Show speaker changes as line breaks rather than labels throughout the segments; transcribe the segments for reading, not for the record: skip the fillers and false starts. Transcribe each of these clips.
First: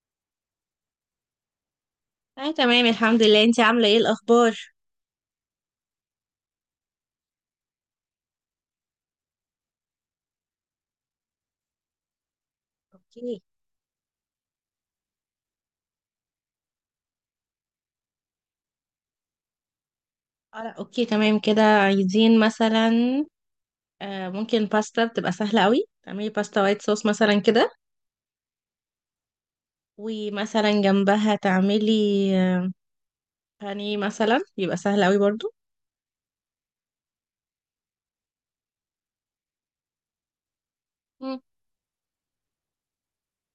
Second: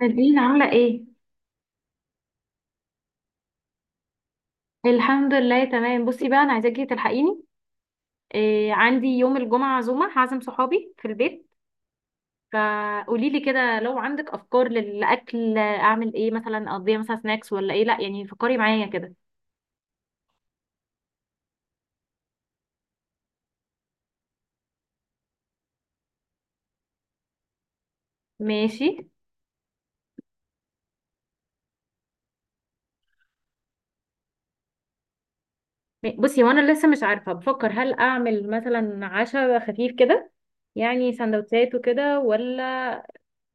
نادين عاملة ايه؟
اه، تمام. الحمد لله. انتي عاملة ايه الأخبار؟
الحمد لله تمام. بصي بقى، انا عايزاكي تلحقيني. إيه، عندي يوم الجمعة عزومة، هعزم صحابي في البيت. فقولي لي
اوكي.
كده، لو عندك افكار للاكل، اعمل ايه مثلا؟ اقضيها مثلا سناكس ولا ايه؟ لا يعني فكري معايا كده.
اه، لا، اوكي، تمام كده. عايزين مثلا ممكن باستا، بتبقى سهلة قوي. تعملي باستا وايت صوص مثلا كده،
ماشي.
ومثلا جنبها تعملي آه بانيه مثلا، يبقى سهل قوي برضو.
بصي، وانا لسه مش عارفة، بفكر هل اعمل مثلا عشاء خفيف كده، يعني
مم.
سندوتشات وكده، ولا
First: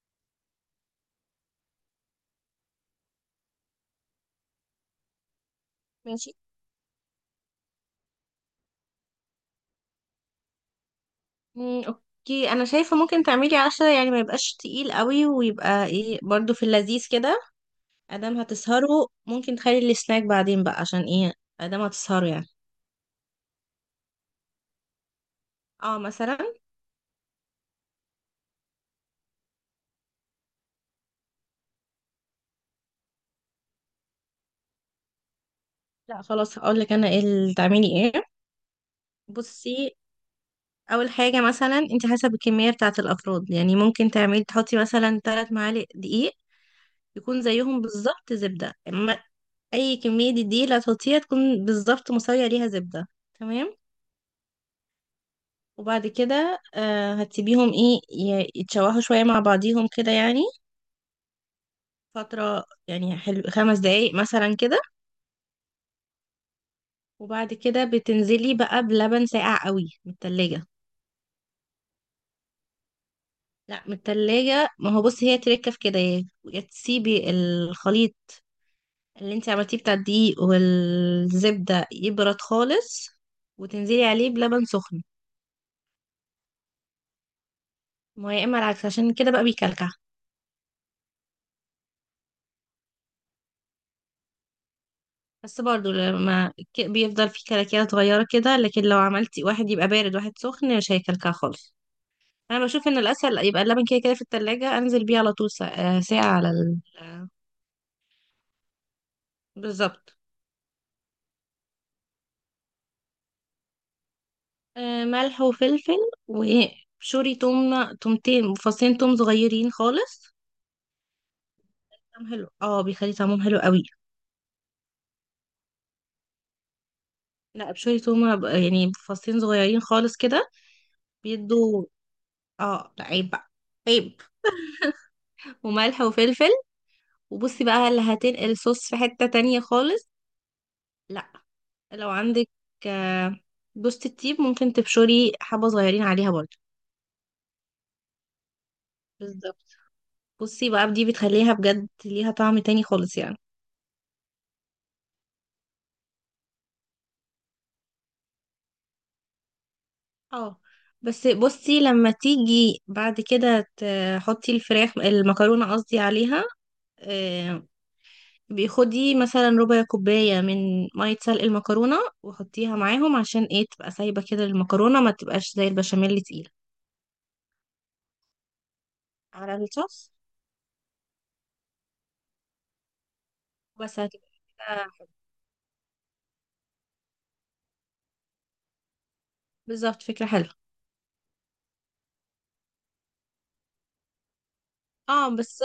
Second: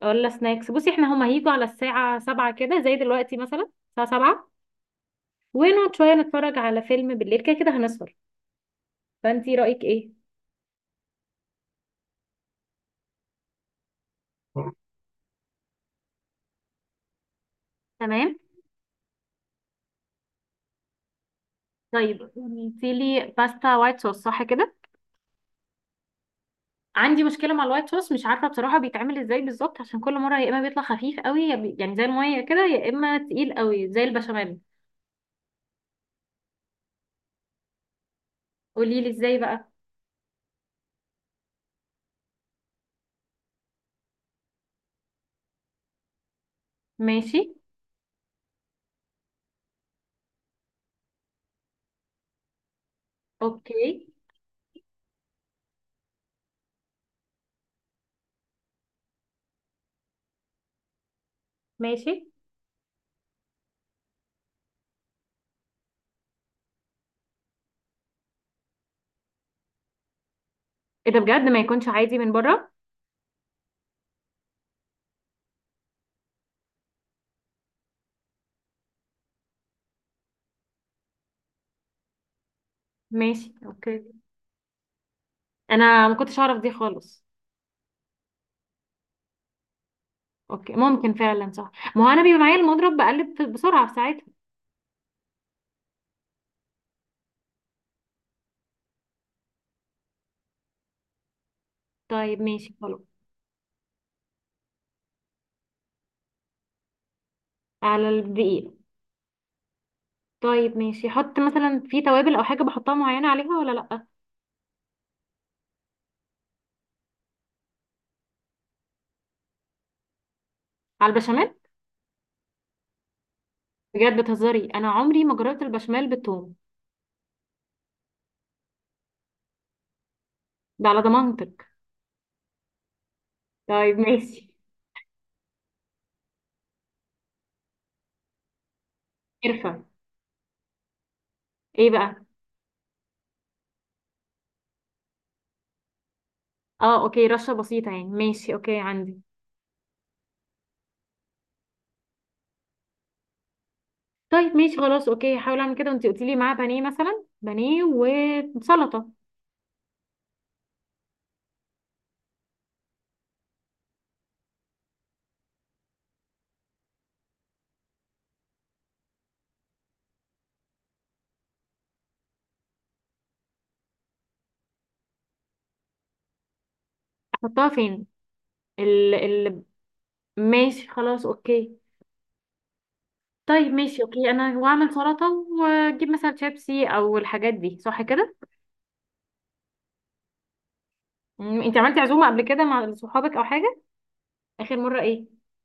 ولا سناكس. بصي احنا هما هيجوا على الساعة سبعة كده، زي دلوقتي مثلا الساعة سبعة. ونقعد شوية
ماشي.
نتفرج على فيلم بالليل، كده كده هنسهر. فانتي رأيك ايه؟
مم، اوكي، انا شايفة ممكن تعملي عشرة يعني، ما يبقاش تقيل قوي، ويبقى ايه برضو في اللذيذ كده.
تمام.
ادام هتسهروا ممكن تخلي السناك بعدين بقى، عشان ايه، ادام
طيب
هتسهروا يعني.
قلتي لي باستا وايت صوص، صح كده؟
اه، مثلا.
عندي مشكله مع الوايت صوص، مش عارفه بصراحه بيتعمل ازاي بالظبط، عشان كل مره يا اما بيطلع خفيف قوي، يا يعني زي الميه كده، يا اما تقيل قوي زي البشاميل.
لا خلاص، هقول لك انا ايه اللي تعملي ايه.
قولي لي ازاي بقى.
بصي، اول حاجه مثلا انت حسب الكميه بتاعه الافراد، يعني ممكن تحطي مثلا 3 معالق دقيق،
ماشي.
يكون زيهم بالظبط زبده. اما اي كميه دقيق اللي هتحطيها، تكون بالظبط مساويه ليها زبده. تمام.
اوكي.
وبعد كده هتسيبيهم ايه يتشوحوا شويه مع بعضيهم كده يعني،
ماشي.
فتره يعني حلو، 5 دقايق مثلا كده. وبعد كده بتنزلي بقى بلبن ساقع قوي من التلاجة.
ايه ده بجد؟ ما يكونش عادي من بره؟
لا، من التلاجة. ما هو بصي هي تركه في كده، يا تسيبي الخليط اللي انت عملتيه بتاع الدقيق والزبدة يبرد خالص،
ماشي اوكي.
وتنزلي عليه بلبن سخن.
انا ما كنتش اعرف دي خالص.
ما هو يا اما العكس، عشان كده بقى بيكلكع.
اوكي ممكن فعلا صح، ما هو انا بيبقى معايا المضرب بقلب بسرعه في ساعتها.
بس برضو لما بيفضل فيه كلاكيع صغيرة كده، لكن لو عملتي واحد يبقى بارد واحد سخن مش هيكلكع خالص.
طيب
انا
ماشي
بشوف ان
خلاص.
الاسهل يبقى اللبن كده كده في التلاجة، انزل بيه على طول ساعة، ساعة على ال... آه،
على الدقيق.
بالظبط.
طيب ماشي، حط مثلا في توابل او حاجه بحطها معينه عليها ولا لا؟
آه، ملح وفلفل، وشوري توم، تومتين، فصين توم صغيرين خالص.
على البشاميل؟
طعم حلو، اه، بيخلي طعمهم حلو قوي.
بجد بتهزري؟ انا عمري ما جربت البشاميل بالثوم.
لا، بشوية تومة، يعني فصين صغيرين خالص كده.
ده على ضمانتك.
بيدوا. اه، لا عيب بقى.
طيب
عيب.
ماشي.
وملح وفلفل. وبصي بقى اللي هتنقل الصوص في حتة تانية
قرفه؟
خالص. لا.
ايه
لو
بقى؟
عندك آه، جوزة الطيب، ممكن تبشري حبة صغيرين عليها برضه.
اه اوكي، رشه بسيطه يعني؟ ماشي اوكي عندي.
بالظبط. بصي بقى دي بتخليها بجد ليها طعم تاني خالص يعني.
طيب ماشي خلاص. اوكي، هحاول اعمل كده، وانتي قلتي لي معاه بانيه مثلا، بانيه وسلطه.
اه، بس بصي لما تيجي بعد كده تحطي المكرونة، قصدي، عليها، آه، بيخدي مثلا ربع كوباية من مية سلق المكرونة، وحطيها معاهم عشان ايه، تبقى سايبة كده المكرونة، ما تبقاش زي البشاميل تقيلة.
احطها فين؟ ال
على
ال
الصوص.
ماشي خلاص اوكي. طيب
بس
ماشي
هتبقى
اوكي، انا واعمل
كده-
سلطه، واجيب مثلا شيبسي او الحاجات دي، صح كده؟
بالظبط. فكرة حلوة.
انت عملتي عزومه قبل كده مع صحابك او حاجه؟ اخر مره ايه؟
اه بس،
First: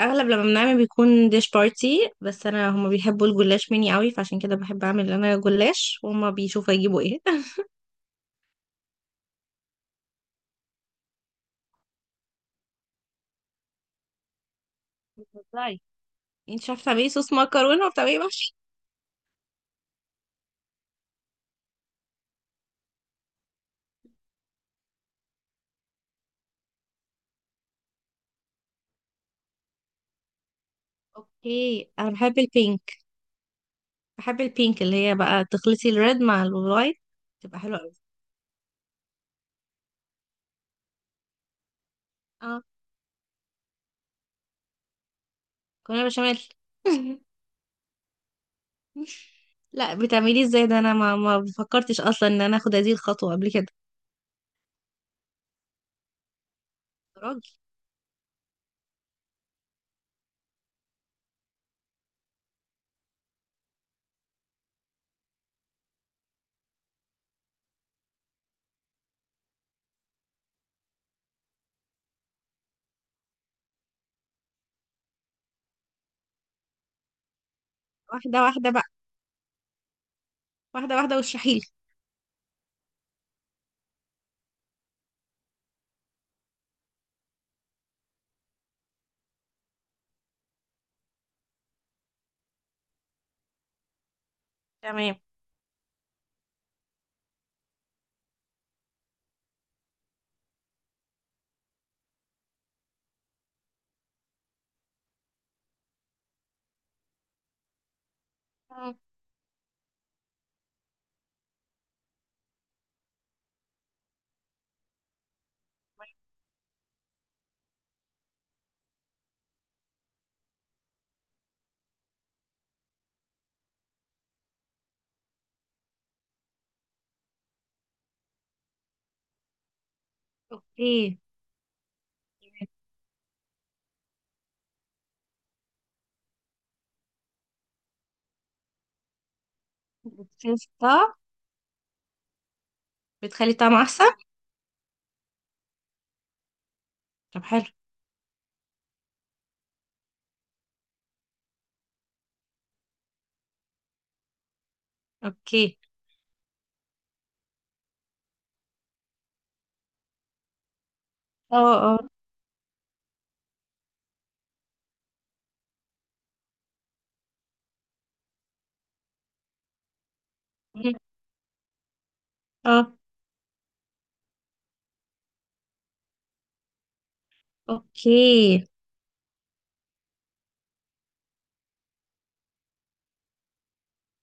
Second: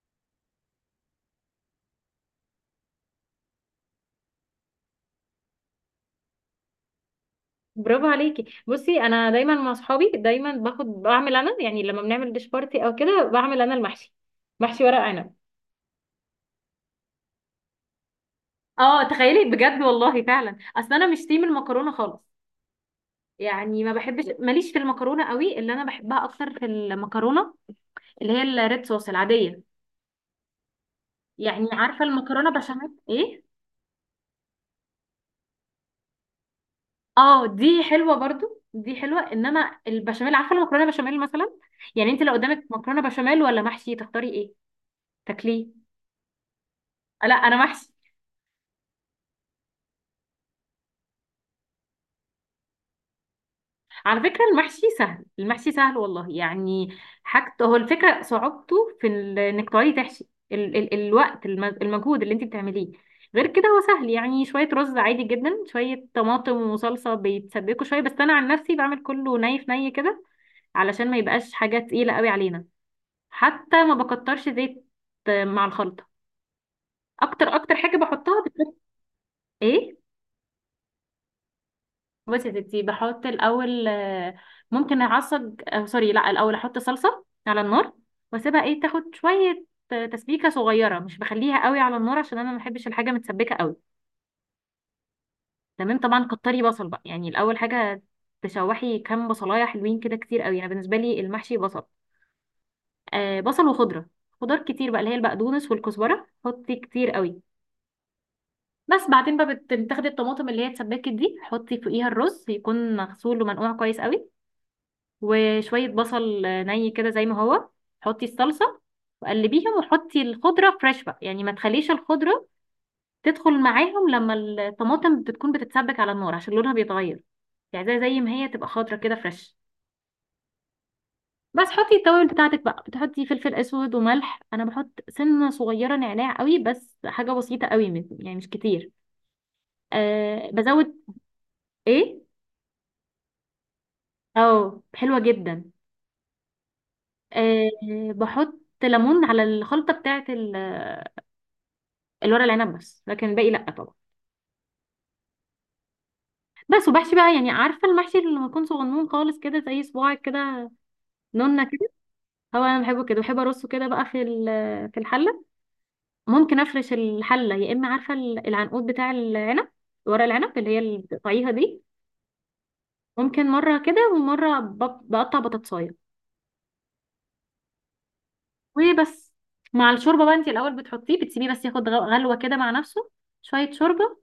اغلب لما بنعمل بيكون ديش بارتي، بس انا هما بيحبوا الجلاش مني قوي، فعشان كده بحب اعمل انا جلاش، وهما بيشوفوا يجيبوا ايه.
برافو عليكي. بصي انا دايما مع اصحابي، دايما باخد بعمل انا يعني، لما بنعمل ديش بارتي او كده، بعمل انا المحشي، محشي ورق عنب.
بتهزري، انت مش عارفه تعملي صوص مكرونه وبتعملي محشي.
اه تخيلي بجد، والله فعلا. اصل انا مش تيم المكرونه خالص، يعني ما بحبش، ماليش في المكرونه قوي. اللي انا بحبها اكتر في المكرونه، اللي هي الريد صوص العاديه. يعني
اوكي،
عارفه
انا بحب
المكرونه بشاميل
البينك.
ايه؟
بحب البينك، اللي هي بقى تخلطي الريد مع الوايت،
اه
تبقى حلوه
دي
قوي.
حلوه برضو، دي حلوه، انما البشاميل، عارفه المكرونه بشاميل مثلا. يعني انت لو
اه.
قدامك مكرونه بشاميل ولا محشي، تختاري ايه؟ تاكليه؟
مكرونه بشاميل.
لا انا محشي.
لا، بتعمليه ازاي؟ ده انا ما فكرتش اصلا ان انا اخد هذه الخطوه قبل كده.
على فكره المحشي سهل، المحشي سهل والله يعني.
راجل.
حاجته هو الفكره صعوبته انك تقعدي تحشي، ال ال الوقت، المجهود اللي انت بتعمليه. غير كده هو سهل يعني، شويه رز عادي جدا، شويه طماطم وصلصه بيتسبكوا شويه. بس انا عن نفسي بعمل كله ني في ني كده، علشان ما يبقاش حاجه تقيله قوي علينا. حتى ما بكترش زيت مع الخلطه. اكتر حاجه
واحده
بحطها
واحده
بتكون
بقى.
ايه؟
واحده واحده، واشرحيلي.
بصي يا ستي، بحط الاول ممكن اعصج سوري، لا الاول احط صلصه على النار، واسيبها ايه تاخد شويه تسبيكه صغيره، مش بخليها قوي على النار عشان انا ما بحبش الحاجه متسبكه قوي.
تمام.
تمام طبعا. كتري بصل بقى، يعني الاول حاجه تشوحي كام بصلايه حلوين كده، كتير قوي، انا بالنسبه لي المحشي بصل. آه بصل وخضره، خضار كتير بقى، اللي هي البقدونس والكزبره، حطي كتير قوي.
مم.
بس بعدين بقى بتاخدي الطماطم اللي هي اتسبكت دي، حطي فوقيها الرز، يكون مغسول ومنقوع كويس قوي، وشوية بصل ني كده زي ما هو. حطي الصلصة وقلبيهم، وحطي الخضرة فريش بقى، يعني ما تخليش الخضرة تدخل معاهم لما الطماطم بتكون بتتسبك على النار عشان لونها بيتغير، يعني زي ما هي تبقى خضرة كده فريش.
اوكي.
بس حطي التوابل بتاعتك بقى، بتحطي فلفل اسود وملح، انا بحط سنة صغيرة نعناع قوي، بس حاجة بسيطة قوي، يعني مش كتير. أه بزود.
بتفضى.
ايه؟
بتخلي الطعم احسن.
اه حلوة جدا.
طب حلو.
أه. بحط ليمون على الخلطة بتاعت الورق العنب بس، لكن الباقي لا طبعا.
اوكي.
بس وبحشي بقى. يعني عارفه المحشي اللي لما يكون صغنون خالص كده، زي صباعك كده، نونه
اه،
كده.
اه.
هو انا بحبه كده، بحب ارصه كده بقى في الحله. ممكن افرش الحله يا اما عارفه العنقود بتاع العنب، ورق العنب اللي هي
مم.
اللي بتقطعيها دي.
اه.
ممكن مره كده ومره بقطع بطاطسايه.
اوكي.
وبس مع الشوربه بقى، انت الاول بتحطيه بتسيبيه بس ياخد غلوه كده مع نفسه، شويه شوربه.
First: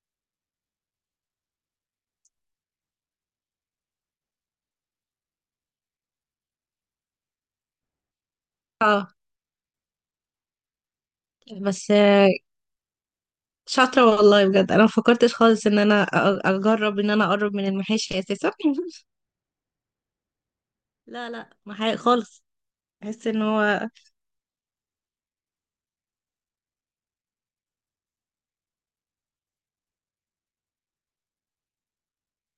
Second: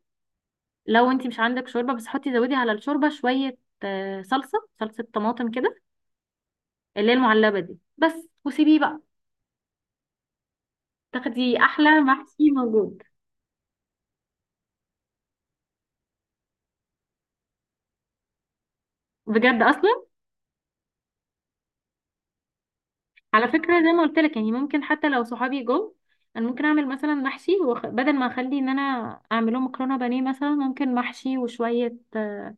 لو انت مش عندك شوربه بس، حطي زودي على الشوربه شويه صلصه طماطم كده، اللي هي المعلبه دي بس. وسيبيه بقى
اه
تاخدي
بس،
احلى محشي موجود.
شاطره والله، بجد انا ما فكرتش خالص ان انا اجرب ان انا اقرب من المحاشي اساسا.
بجد اصلا.
لا، لا، محاشي خالص. بحس ان
على فكره
هو
زي ما قلت لك يعني، ممكن حتى لو صحابي جو، انا ممكن اعمل مثلا محشي بدل ما اخلي ان انا اعمله مكرونه بانيه مثلا، ممكن محشي وشويه آه،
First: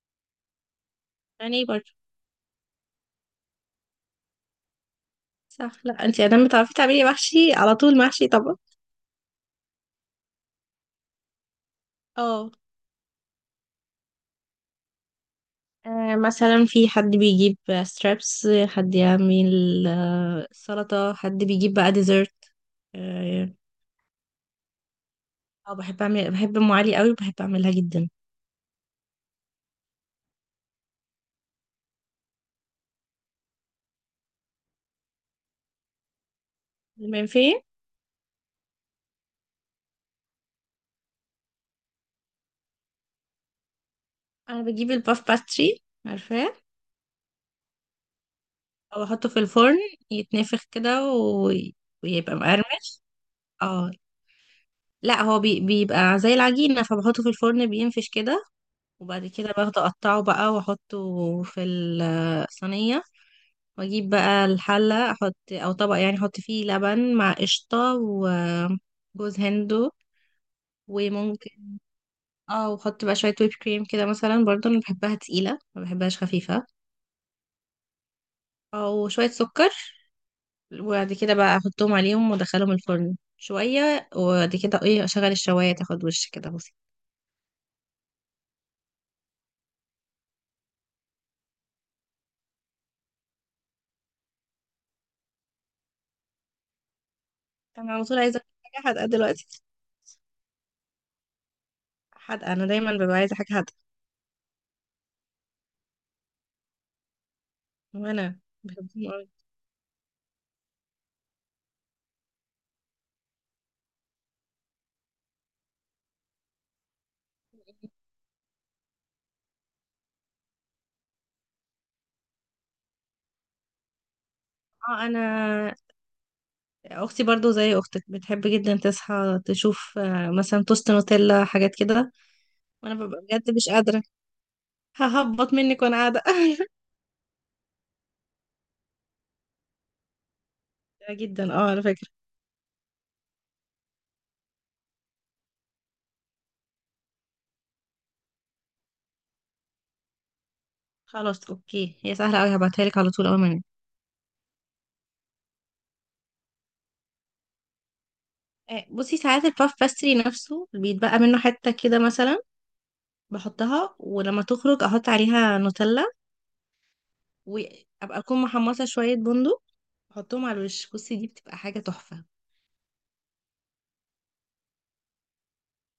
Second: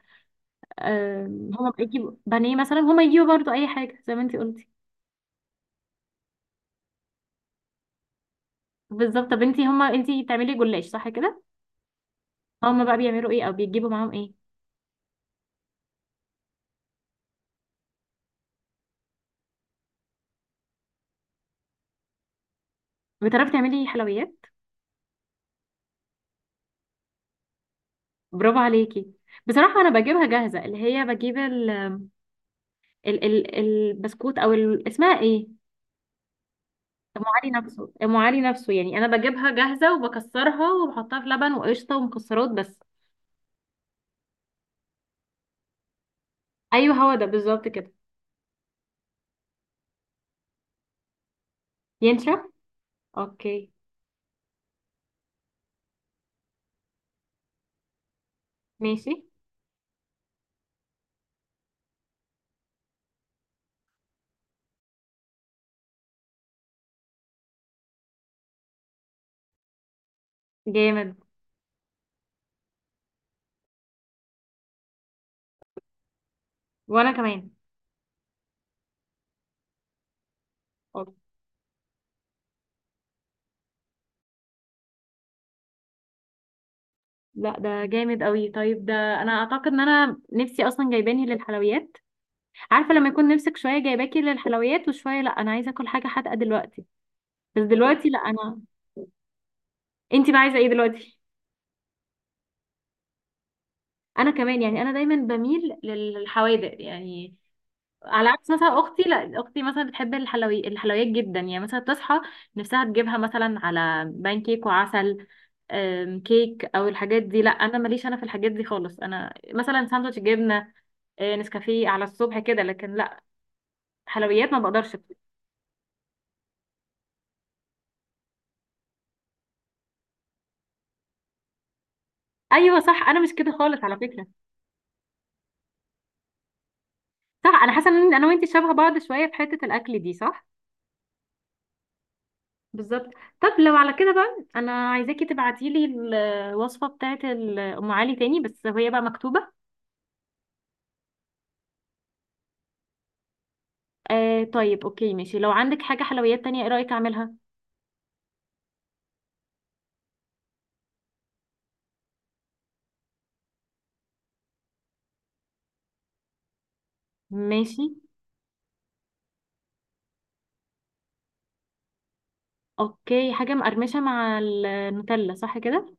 آه،
يعني.
هما يجيبوا بانيه مثلا، هما يجيبوا برضو اي حاجه زي ما انتي قلتي.
صح، لا، انتي ادام بتعرفي تعملي محشي على طول، محشي طبعا.
بالظبط. طب انتي بتعملي جلاش صح كده؟
اه.
هما بقى بيعملوا ايه او بيجيبوا معاهم ايه؟
مثلا في حد بيجيب ستريبس، حد يعمل سلطة، حد بيجيب بقى ديزرت. اه.
بتعرفي تعملي حلويات؟
بحب ام علي قوي، وبحب اعملها جدا.
برافو عليكي. بصراحه انا بجيبها جاهزه، اللي هي بجيب ال- ال ال البسكوت، او اسمها ايه؟ ام علي
المنفيه.
نفسه ام علي نفسه يعني، انا بجيبها جاهزه وبكسرها، وبحطها في لبن وقشطه ومكسرات بس.
انا بجيب الباف باستري، عارفاه،
ايوه هو ده بالظبط كده.
او احطه في الفرن، يتنفخ كده ويبقى
ينشف.
مقرمش.
اوكي.
اه. لا، هو بيبقى زي العجينة، فبحطه في الفرن بينفش كده،
ماشي.
وبعد كده باخده اقطعه بقى واحطه في الصينية. واجيب بقى الحلة، احط او طبق يعني، احط فيه لبن مع قشطة وجوز هندو
جامد.
وممكن، اه وحط بقى شوية ويب كريم كده مثلا برضه، انا بحبها تقيلة، ما بحبهاش خفيفة،
وانا كمان.
او شوية سكر. وبعد
أوك.
كده بقى احطهم عليهم وادخلهم الفرن شوية، وبعد كده ايه اشغل الشواية تاخد وش كده. بصي،
لا ده جامد قوي. طيب ده انا اعتقد ان انا نفسي اصلا جايباني للحلويات. عارفه لما يكون نفسك شويه جايباكي للحلويات وشويه لا، انا عايزه اكل حاجه حادقه دلوقتي. بس
انا على
دلوقتي لا
طول عايزة
انا.
حاجة حادقة دلوقتي.
انتي بقى عايزه ايه دلوقتي؟
حادقة، انا دايما ببقى عايزة حاجة حادقة.
انا كمان، يعني انا دايما بميل للحوادق يعني. على
وانا
عكس مثلا اختي،
بحبهم.
لا اختي مثلا بتحب الحلويات جدا يعني، مثلا تصحى نفسها تجيبها مثلا على بان كيك وعسل، كيك او الحاجات دي. لا انا ماليش انا في الحاجات دي خالص، انا مثلا ساندوتش جبنه نسكافيه على الصبح كده، لكن لا حلويات ما بقدرش.
اه. انا اختي برضو زي اختك، بتحب جدا تصحى تشوف مثلا توست نوتيلا، حاجات كده.
ايوه
وانا
صح، انا
ببقى
مش
بجد
كده
مش
خالص على
قادره،
فكره.
ههبط منك وانا قاعده.
صح، انا حاسه ان انا وانتي شبه بعض شويه في حته الاكل دي، صح.
جدا، اه، على فكره.
بالظبط. طب لو على كده بقى، انا عايزاكي تبعتيلي الوصفه بتاعت ام علي تاني، بس هي بقى مكتوبه.
خلاص اوكي، هي سهله قوي، هبعتها لك على طول اول ما انام.
آه طيب اوكي ماشي. لو عندك حاجة حلويات تانية، ايه رأيك اعملها؟
بصي، ساعات الباف باستري نفسه بيتبقى منه حته كده مثلا، بحطها ولما تخرج احط عليها نوتيلا،
ماشي.
وابقى اكون محمصه شويه بندق، احطهم على الوش، بصي دي بتبقى حاجه تحفه.
اوكي، حاجة مقرمشة مع النوتيلا صح كده؟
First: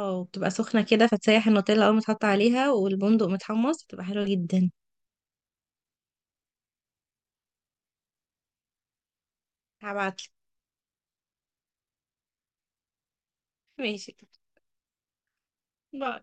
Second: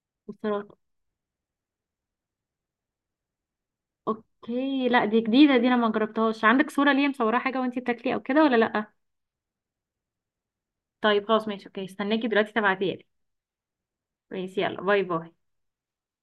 اه، بتبقى
والسلطة.
سخنة كده فتسيح النوتيلا أول ما تحط عليها، والبندق متحمص، بتبقى حلوة جدا.
اوكي، لا دي جديدة، دي انا ما جربتهاش. عندك صورة ليا مصورة حاجة وانتي بتاكلي او كده ولا لا؟
هبعتلك.
طيب خلاص ماشي اوكي، استناكي دلوقتي تبعتيها لي.
ماشي.
ماشي يلا، باي باي.
باي.